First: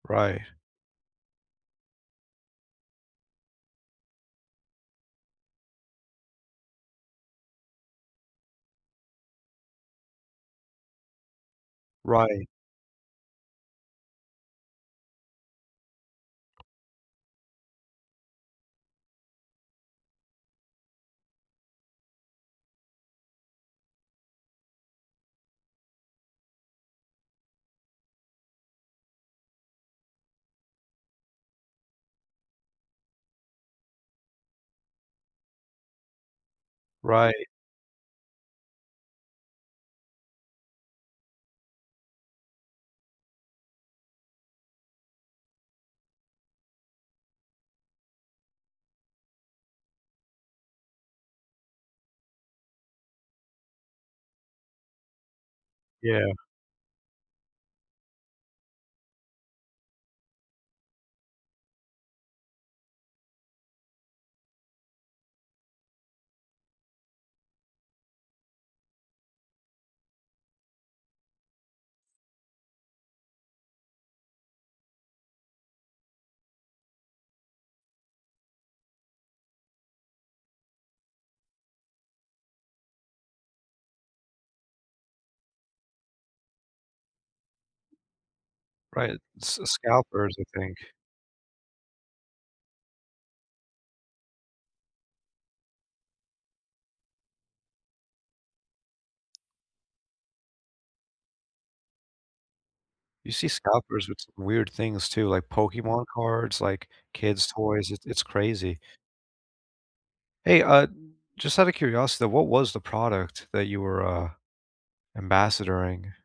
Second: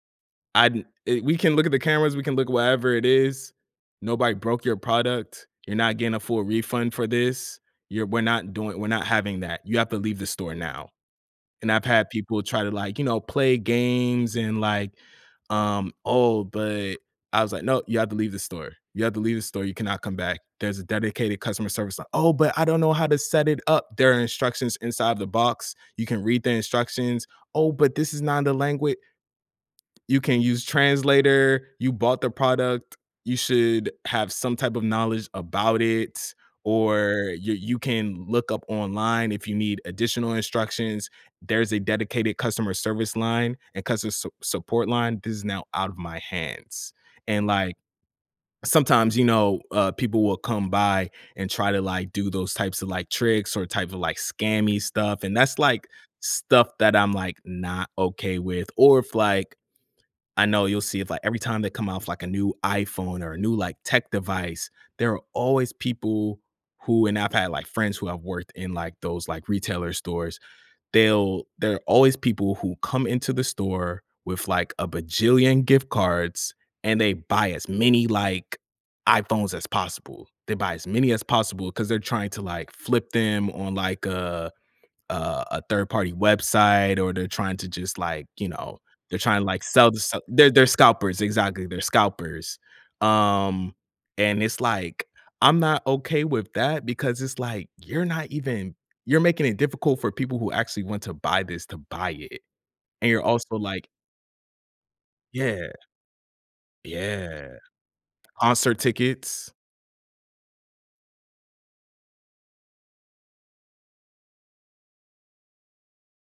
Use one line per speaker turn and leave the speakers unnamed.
Right.
"I di eh we can look at the cameras, we can look wherever it is. Nobody broke your product. You're not getting a full refund for this. You're we're not doing we're not having that, you have to leave the store now." And I've had people
Right.
try to, like, you know, play games and, like, um, "Oh, but" I was, like, "No, you have to leave the store. You have to leave the store; you cannot come back. There's a dedicated customer service li" "Oh, but I don't know how to set it up." "There are instructions inside the box. You can read the instructions." "Oh, but this is not the langua" "You can use translator. You bought the product, you should have some type of knowledge about it, or
Right.
y you can look up online if you need additional instructions. There's a dedicated customer service line and customer s support line. This is now out of my hands." And, like sometimes, you know, uh, people will come by and try to, like, do those types of, like, tricks or type of, like, scammy stuff and that's, like,
Yeah.
stuff that I'm, like, not okay with. Or if, like I know you'll see if like, every time they come off, like, a new iPhone or a new, like, tech device, there are always people who and I've had like friends who have worked in, like, those, like, retailer stores, they'll they're always people who come into the store with, like, a bajillion gift cards and they buy as many, like, iPhones as possible. They buy as many as possible 'cause they're trying to, like, flip them on, like, a a a 3rd party website, or they're trying to just, like, you know,
Right,
they're trying,
s
like, to sell to so
scalpers, I
they're they're
think.
scalpers, exactly, they're scalpers. Um, and it's, like, I'm not okay with that because it's, like, "You're not even you're making it difficult for people who actually want to buy this to buy it, and you're
You see
also like"
scalpers with s weird things too, like
Yeah.
Pokemon cards, like, kids'
Yeah,
toys, it's it's
concert
crazy.
tickets.
Hey, uh, just outta curiosity, what was the product that you were, uh, ambassadoring?